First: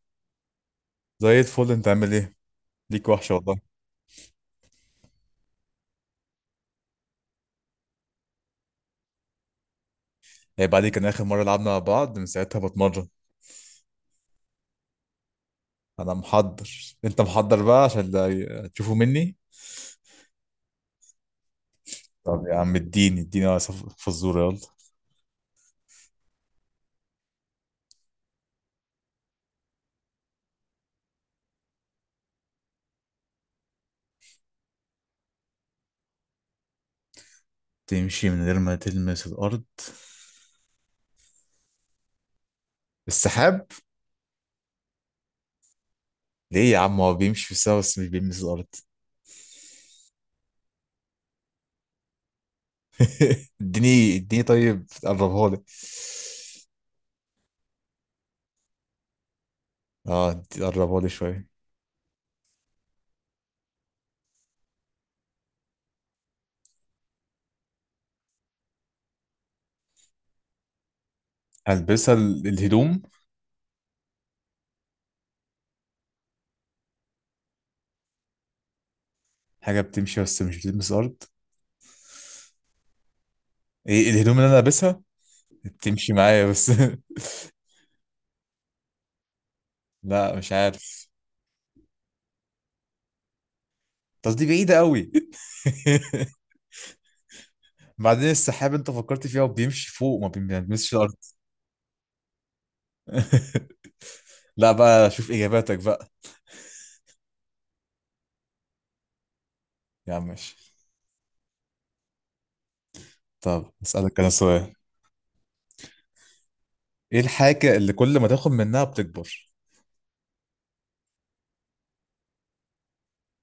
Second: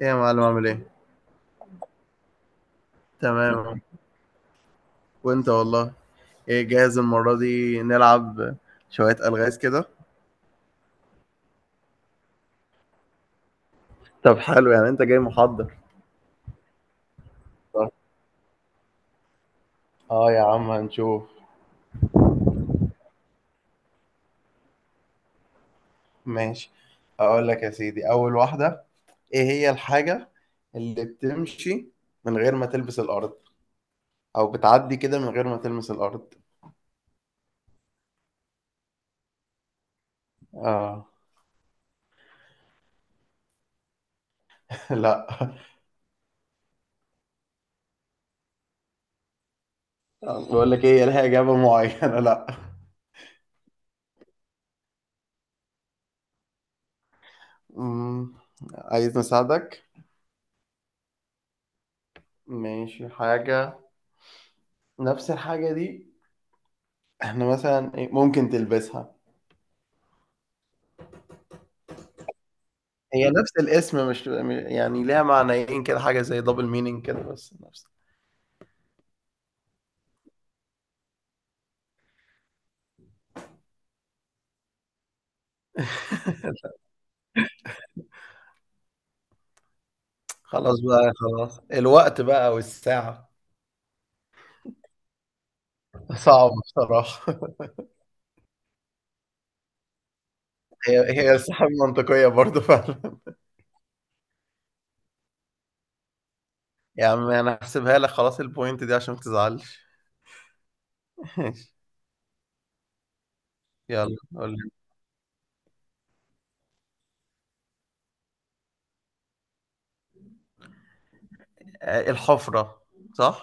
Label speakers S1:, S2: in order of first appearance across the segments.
S1: ايه يا معلم، عامل ايه؟
S2: زي الفل، انت عامل ايه؟ ليك وحشه والله.
S1: تمام. وانت والله. ايه جاهز المرة دي نلعب شوية ألغاز كده؟
S2: هي بعد كان اخر مره لعبنا مع بعض، من ساعتها بتمرن.
S1: طب حلو، يعني انت جاي محضر؟
S2: انا محضر. انت محضر بقى
S1: صح.
S2: عشان تشوفوا مني.
S1: اه، يا عم هنشوف.
S2: طب يا عم، اديني اديني فزوره يلا.
S1: ماشي، اقول لك يا سيدي اول واحدة. ايه هي الحاجة اللي بتمشي من غير ما تلبس الارض، او بتعدي كده من غير ما تلمس الارض؟
S2: تمشي من غير ما تلمس الارض؟
S1: اه.
S2: السحاب.
S1: لا.
S2: ليه يا عم، هو بيمشي في السما بس مش بيلمس الارض.
S1: بقول لك ايه، لها اجابة معينة، لا.
S2: اديني اديني طيب، قربها لي.
S1: امم عايز نساعدك؟
S2: اه، قربها لي شويه.
S1: ماشي. حاجة، نفس الحاجة دي. إحنا مثلًا إيه، ممكن تلبسها،
S2: هلبسها الهدوم.
S1: هي نفس الاسم، مش يعني ليها معنيين كده، حاجة زي double meaning كده، بس نفس.
S2: حاجه بتمشي بس مش بتلمس الارض. ايه، الهدوم اللي انا لابسها بتمشي معايا بس. لا، مش
S1: خلاص
S2: عارف.
S1: بقى، خلاص، الوقت بقى والساعة.
S2: بس دي بعيدة قوي.
S1: صعب بصراحة.
S2: بعدين السحاب انت فكرت فيها، وبيمشي فوق ما بيلمسش
S1: هي
S2: الارض.
S1: هي الساعة منطقية برضه فعلًا.
S2: لا بقى، شوف اجاباتك بقى.
S1: يا عم، أنا هاحسبها لك خلاص الpoint دي عشان ما تزعلش.
S2: يا عم ماشي.
S1: ماشي،
S2: طب
S1: يالّا
S2: اسألك انا
S1: قُل لي.
S2: سؤال. ايه الحاجة اللي كل ما تاخد منها بتكبر؟
S1: الحفرة. صح؟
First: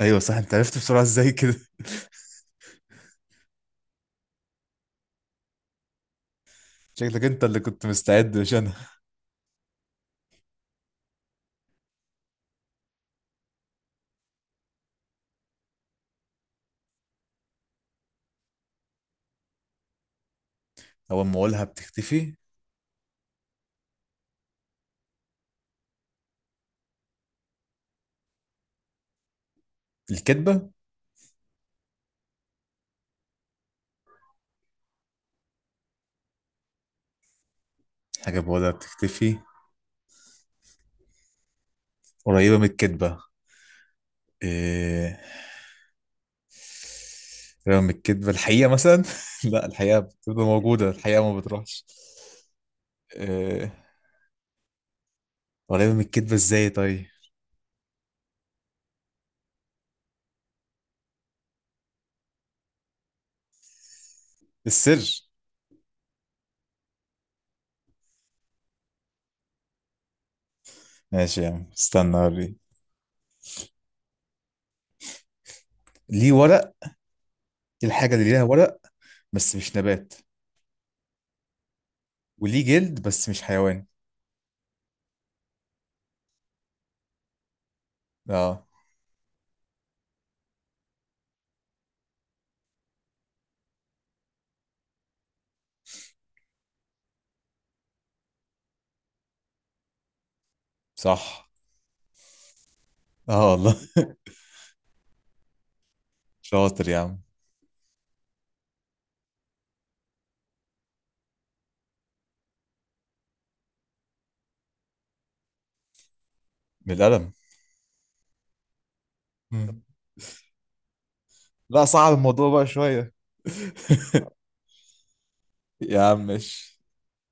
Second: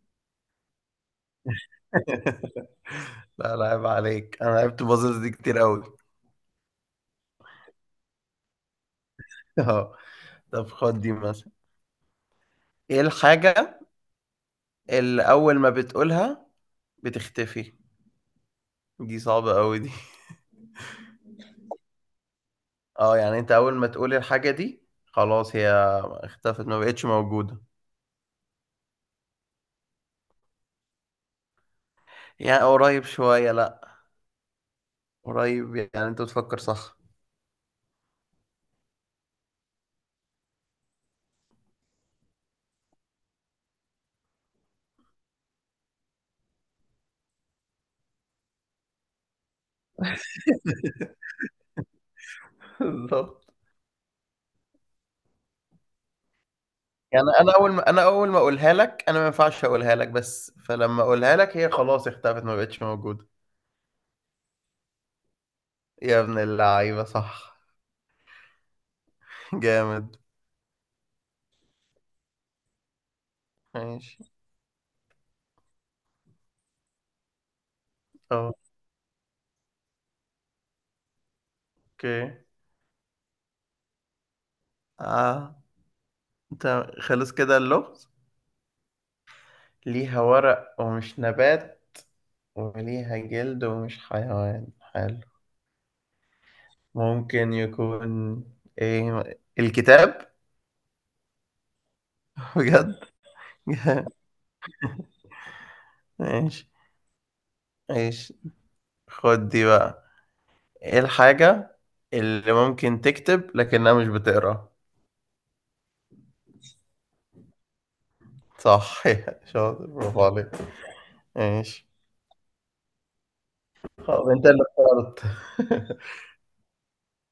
S2: ايوه صح، انت عرفت بسرعة ازاي كده.
S1: لا، لا عيب عليك، أنا لعبت puzzles دي كتير أوي.
S2: شكلك انت اللي كنت مستعد، مش انا.
S1: آه، طب خُد دي مثلًا، إيه الحاجة اللي أول ما بتقولها بتختفي؟ دي صعبة قوي دي.
S2: اول ما اقولها بتختفي.
S1: اه، يعني انت اول ما تقولي الحاجة دي خلاص هي اختفت، ما بقتش موجودة.
S2: الكدبة.
S1: يعني قريب شوية، لا. قريب، يعني انت بتفكر صح.
S2: حاجة بقولها بتختفي، قريبة من الكدبة. إيه، رغم الكذب الحقيقة مثلا. لا، الحقيقة بتبقى موجودة، الحقيقة ما بتروحش.
S1: بالظبط.
S2: أه... ولا من الكذبة ازاي طيب؟
S1: يعني انا اول ما اقولها لك، انا ما ينفعش اقولها لك، بس فلما اقولها لك هي خلاص اختفت، ما بقتش موجودة.
S2: السر.
S1: يا ابن اللعيبة، صح. جامد.
S2: ماشي يا عم، استنى اوريك.
S1: ماشي.
S2: ليه ورق. إيه الحاجة اللي ليها ورق بس مش نبات،
S1: اوكي.
S2: وليه جلد بس مش حيوان؟
S1: اه، انت خلص كده اللغز؟
S2: اه،
S1: ليها ورق ومش نبات، وليها جلد ومش حيوان. حلو. ممكن يكون ايه؟ الكتاب.
S2: صح.
S1: بجد؟
S2: اه والله.
S1: ماشي،
S2: شاطر يا عم.
S1: ماشي. خد دي بقى، ايه الحاجة اللي ممكن تكتب لكنها مش بتقرا؟
S2: من القلم.
S1: صح.
S2: مم.
S1: شاطر، برافو عليك.
S2: لا،
S1: ماشي.
S2: صعب الموضوع بقى شوية.
S1: طب انت اللي اخترت.
S2: يا عم ماشي.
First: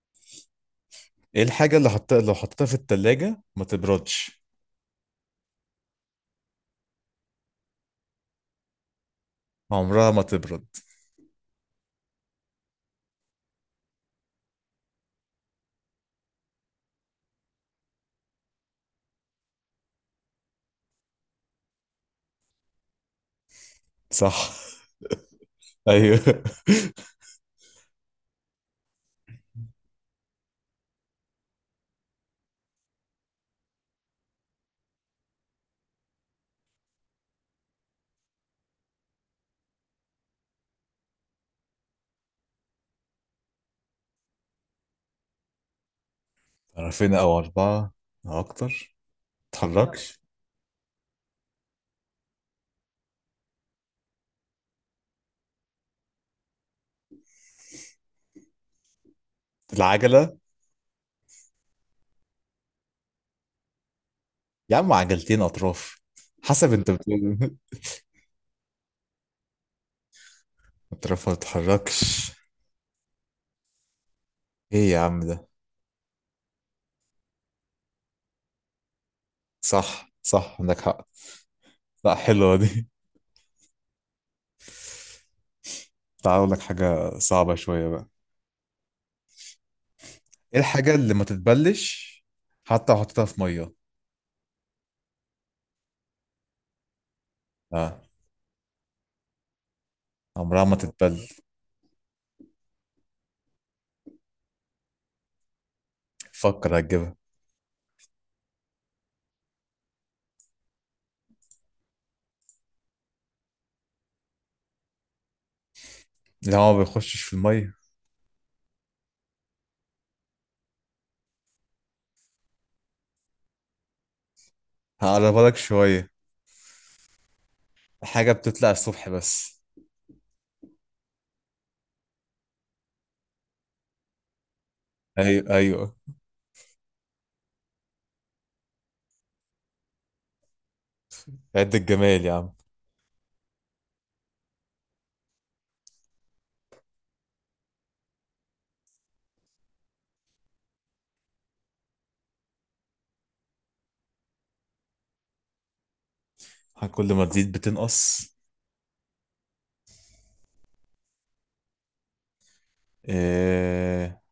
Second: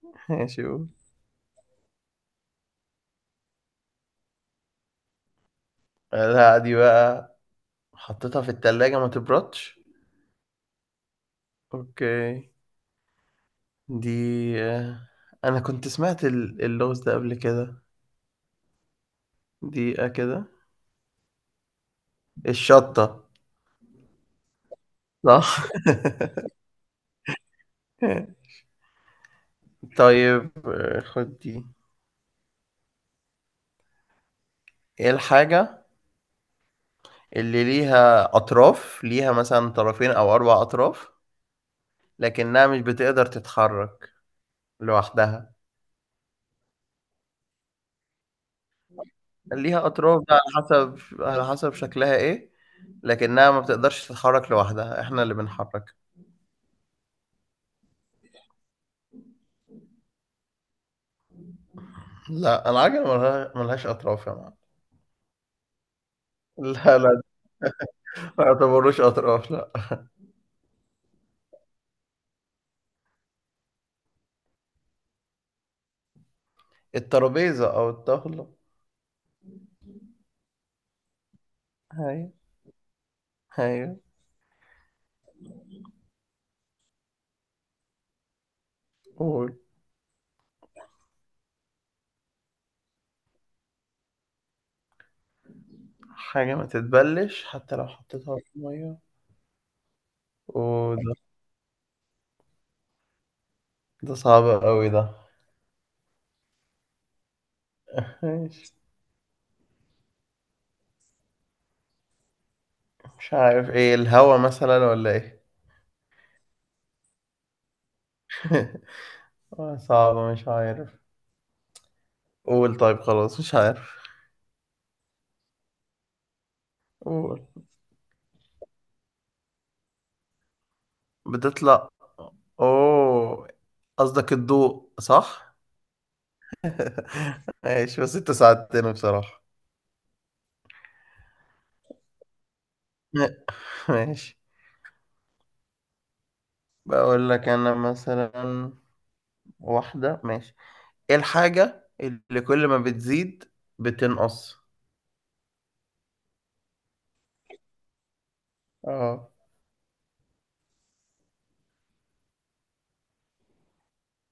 S1: ماشي، قول.
S2: ايه الحاجة اللي حطيتها، لو حطيتها في التلاجة ما تبردش؟
S1: لا، دي بقى حطيتها في التلاجة ما تبردش؟
S2: عمرها ما تبرد.
S1: اوكي، دي آه، انا كنت سمعت اللغز ده قبل كده. دقيقة كده. الشطة.
S2: صح.
S1: صح؟
S2: ايوه.
S1: طيب، آه، خد دي. ايه الحاجة اللي ليها أطراف، ليها مثلا طرفين أو أربع أطراف، لكنها مش بتقدر تتحرك لوحدها؟
S2: طرفين او اربعه او اكتر،
S1: ليها
S2: متتحركش.
S1: أطراف بقى على حسب شكلها ايه، لكنها ما بتقدرش تتحرك لوحدها، احنا اللي بنحركها.
S2: العجله.
S1: لا، العجلة ملهاش أطراف يا معلم.
S2: يا عم عجلتين اطراف، حسب انت
S1: لا، لا.
S2: بتقول.
S1: ما يعتبروش أطراف، لا.
S2: اطرافها متتحركش، ايه يا عم ده؟
S1: الترابيزة أو الطاولة.
S2: صح صح، عندك حق. لا،
S1: هاي.
S2: حلوه دي.
S1: هاي.
S2: تعال اقول لك حاجه صعبه شويه بقى.
S1: قول.
S2: ايه الحاجه اللي ما تتبلش حتى لو حطيتها في ميه؟
S1: حاجة ما تتبلش حتى لو
S2: اه،
S1: حطيتها في المية؟
S2: عمرها ما
S1: وده،
S2: تتبل.
S1: ده صعب قوي ده.
S2: فكر هتجيبها.
S1: مش مش عارف، ايه الهوا مثلا ولا ايه؟
S2: لا، هو ما بيخشش في الميه.
S1: آه، صعبة. مش عارف. قول. طيب خلاص، مش عارف.
S2: هقربها لك شويه.
S1: قول.
S2: حاجه بتطلع الصبح بس.
S1: بتطلع. اوه، قصدك الضوء.
S2: ايوه
S1: صح؟
S2: ايوه.
S1: ماشي، بس انت ساعدتني بصراحة.
S2: عد الجمال يا عم.
S1: ماشي. بقول لك انا، مثلا واحدة. ماشي، ايه الحاجة اللي كل ما بتزيد بتنقص؟
S2: كل ما تزيد بتنقص.
S1: اه.
S2: إيه...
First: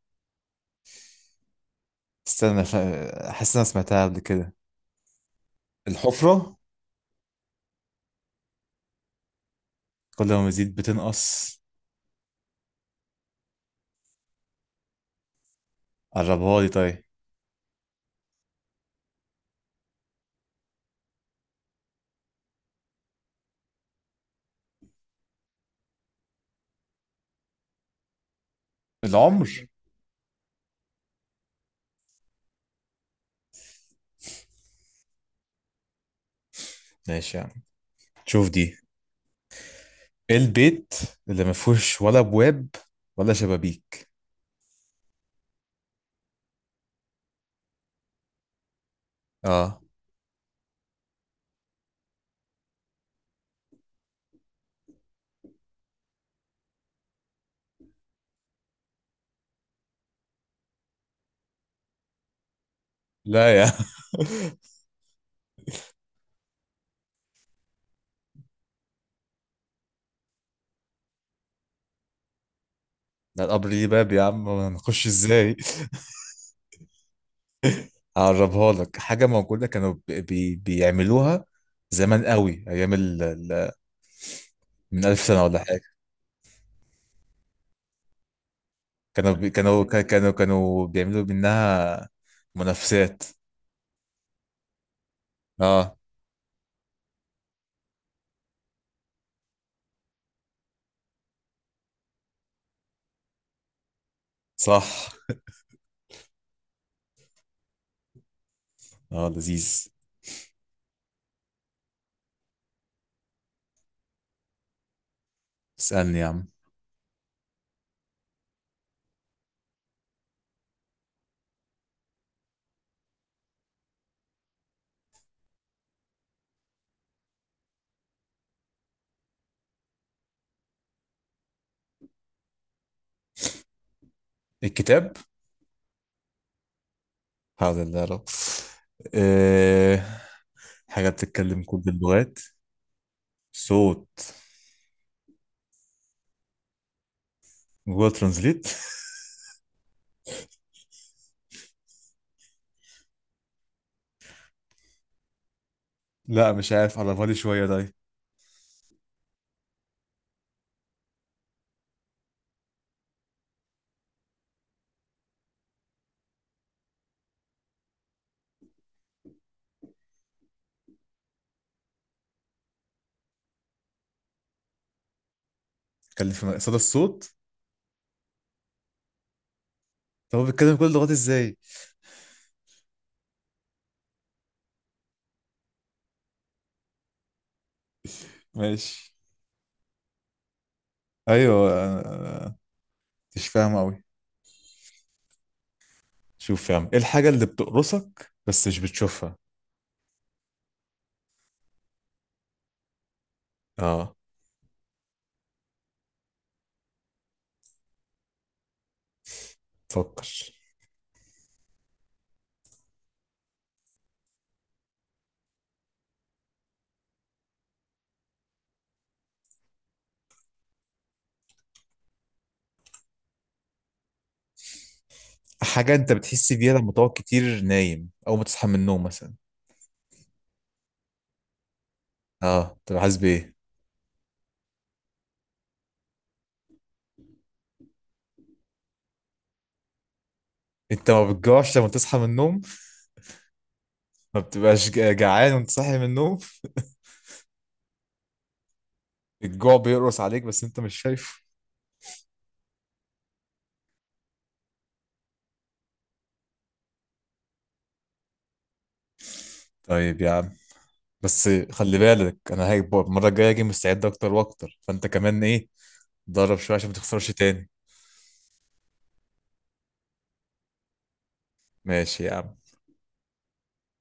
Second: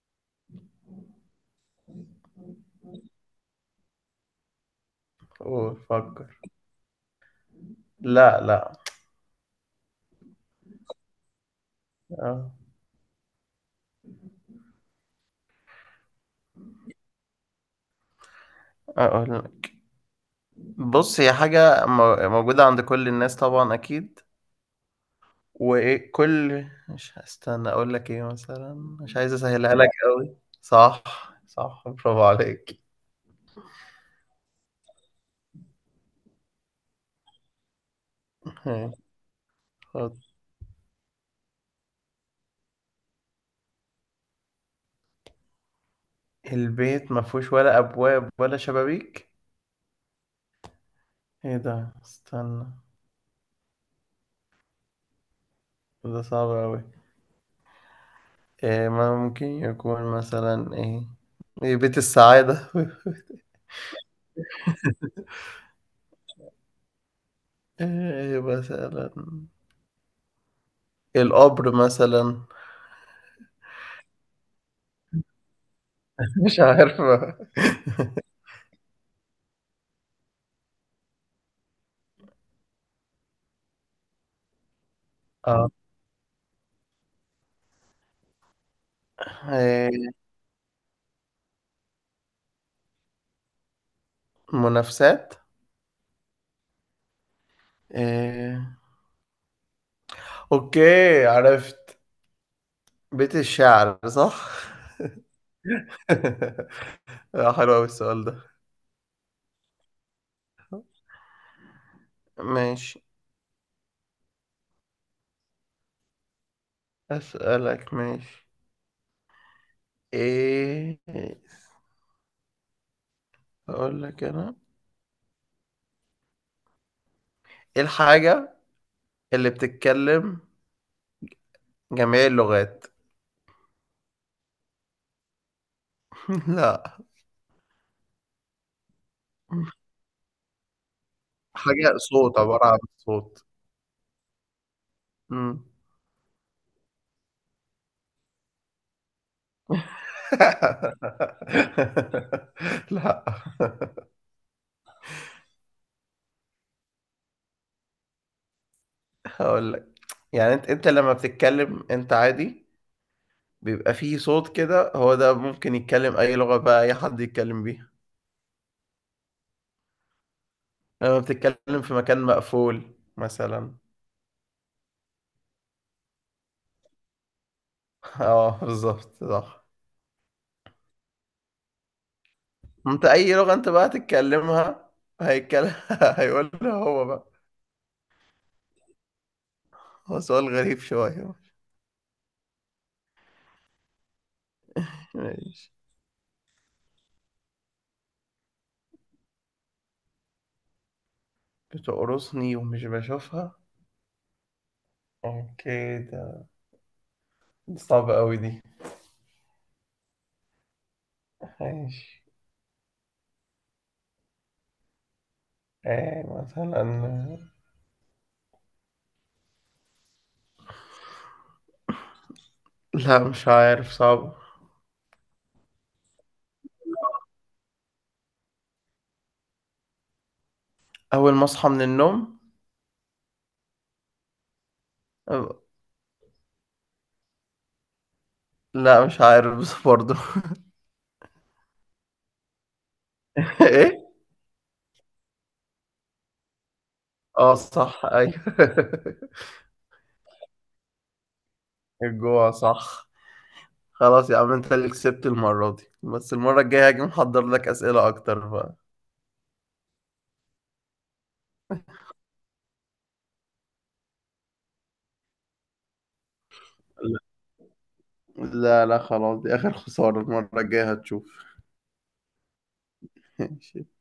S2: استنى. احس إن انا سمعتها قبل كده.
S1: قول، فكر.
S2: الحفرة.
S1: لا، لا.
S2: كل ما تزيد بتنقص.
S1: أه.
S2: قربها لي طيب.
S1: أقول. بص، هي حاجة موجودة عند كل الناس طبعا أكيد، وإيه، كل مش هستنى أقول لك إيه مثلا، مش عايز
S2: العمر.
S1: أسهلها لك أوي. صح. صح، برافو عليك.
S2: ماشي يا عم، شوف دي.
S1: ماشي، خد.
S2: ايه البيت اللي ما فيهوش ولا ابواب ولا شبابيك؟
S1: البيت ما فيهوش ولا أبواب ولا شبابيك؟
S2: اه.
S1: إيه ده، استنى. ده صعب أوي. إيه، ما ممكن يكون مثلا إيه؟ إيه، بيت السعادة؟
S2: لا يا.
S1: إيه مثلا، القبر مثلا؟
S2: ده القبر ليه باب يا عم، ما نخش ازاي.
S1: مش عارف.
S2: هقربها لك. حاجة موجودة كانوا بيعملوها زمان قوي، ايام من 1000 سنة ولا
S1: اه،
S2: حاجة. كانوا بي... كانوا
S1: إيه،
S2: كا- كانوا كانوا بيعملوا منها منافسات.
S1: منافسات.
S2: اه،
S1: إيه. اوكي، عرفت. بيت الشعر. صح؟
S2: صح.
S1: آه، حلو قوي السؤال ده.
S2: اه لذيذ.
S1: ماشي.
S2: اسألني يا عم.
S1: اسالك، ماشي. ايه، اقول لك انا. ايه الحاجة اللي بتتكلم جميع اللغات؟
S2: الكتاب.
S1: لا.
S2: حول الله يا رب. أه... حاجة بتتكلم كل
S1: حاجة صوت،
S2: اللغات.
S1: عبارة عن صوت.
S2: صوت.
S1: مم.
S2: جوجل ترانزليت.
S1: لا.
S2: لا، مش عارف، على بالي شوية ده.
S1: هقول لك، يعني انت لما بتتكلم انت عادي، بيبقى فيه صوت كده، هو ده ممكن يتكلم اي لغة، بقى اي حد يتكلم بيها لما بتتكلم في مكان مقفول مثلا.
S2: بيتكلم في صدى الصوت.
S1: اه، بالظبط. صح.
S2: طب هو بيتكلم كل اللغات ازاي؟
S1: انت اي لغة انت بقى تتكلمها، هيتكلم. هيقولها هو بقى.
S2: ماشي.
S1: هو سؤال غريب شوية.
S2: ايوه. أنا مش فاهم قوي.
S1: ماشي.
S2: شوف فاهم ايه الحاجة اللي بتقرصك بس مش بتشوفها؟
S1: بتقرصني ومش بشوفها؟
S2: اه.
S1: اوكي، ده صعب قوي دي.
S2: فكر.
S1: ماشي. ايه مثلا؟ لا، مش عارف، صعب.
S2: حاجة انت بتحس بيها لما تقعد كتير نايم او ما تصحى من النوم مثلا.
S1: أول ما أصحى من النوم؟
S2: اه، طب حاسس بايه؟
S1: أ- لا، مش عارف بس برضه.
S2: انت ما بتجوعش لما تصحى من النوم.
S1: إيه؟
S2: ما بتبقاش جعان وانت صاحي من النوم.
S1: آه، صح، أيوه.
S2: الجوع بيقرص عليك بس انت مش شايفه.
S1: الجوع. صح. خلاص يا عم، أنت اللي كسبت المرة دي، بس المرة الجاية هاجي محضر لك أسئلة أكتر بقى.
S2: طيب يا عم، بس خلي بالك انا هاجي المرة الجاية اجي مستعد اكتر واكتر، فانت كمان ايه، اتدرب شوية عشان ما
S1: لا.
S2: تخسرش تاني.
S1: لا، لا، خلاص. دي آخر خسارة، المرة الجاية هتشوف.
S2: ماشي يا عم.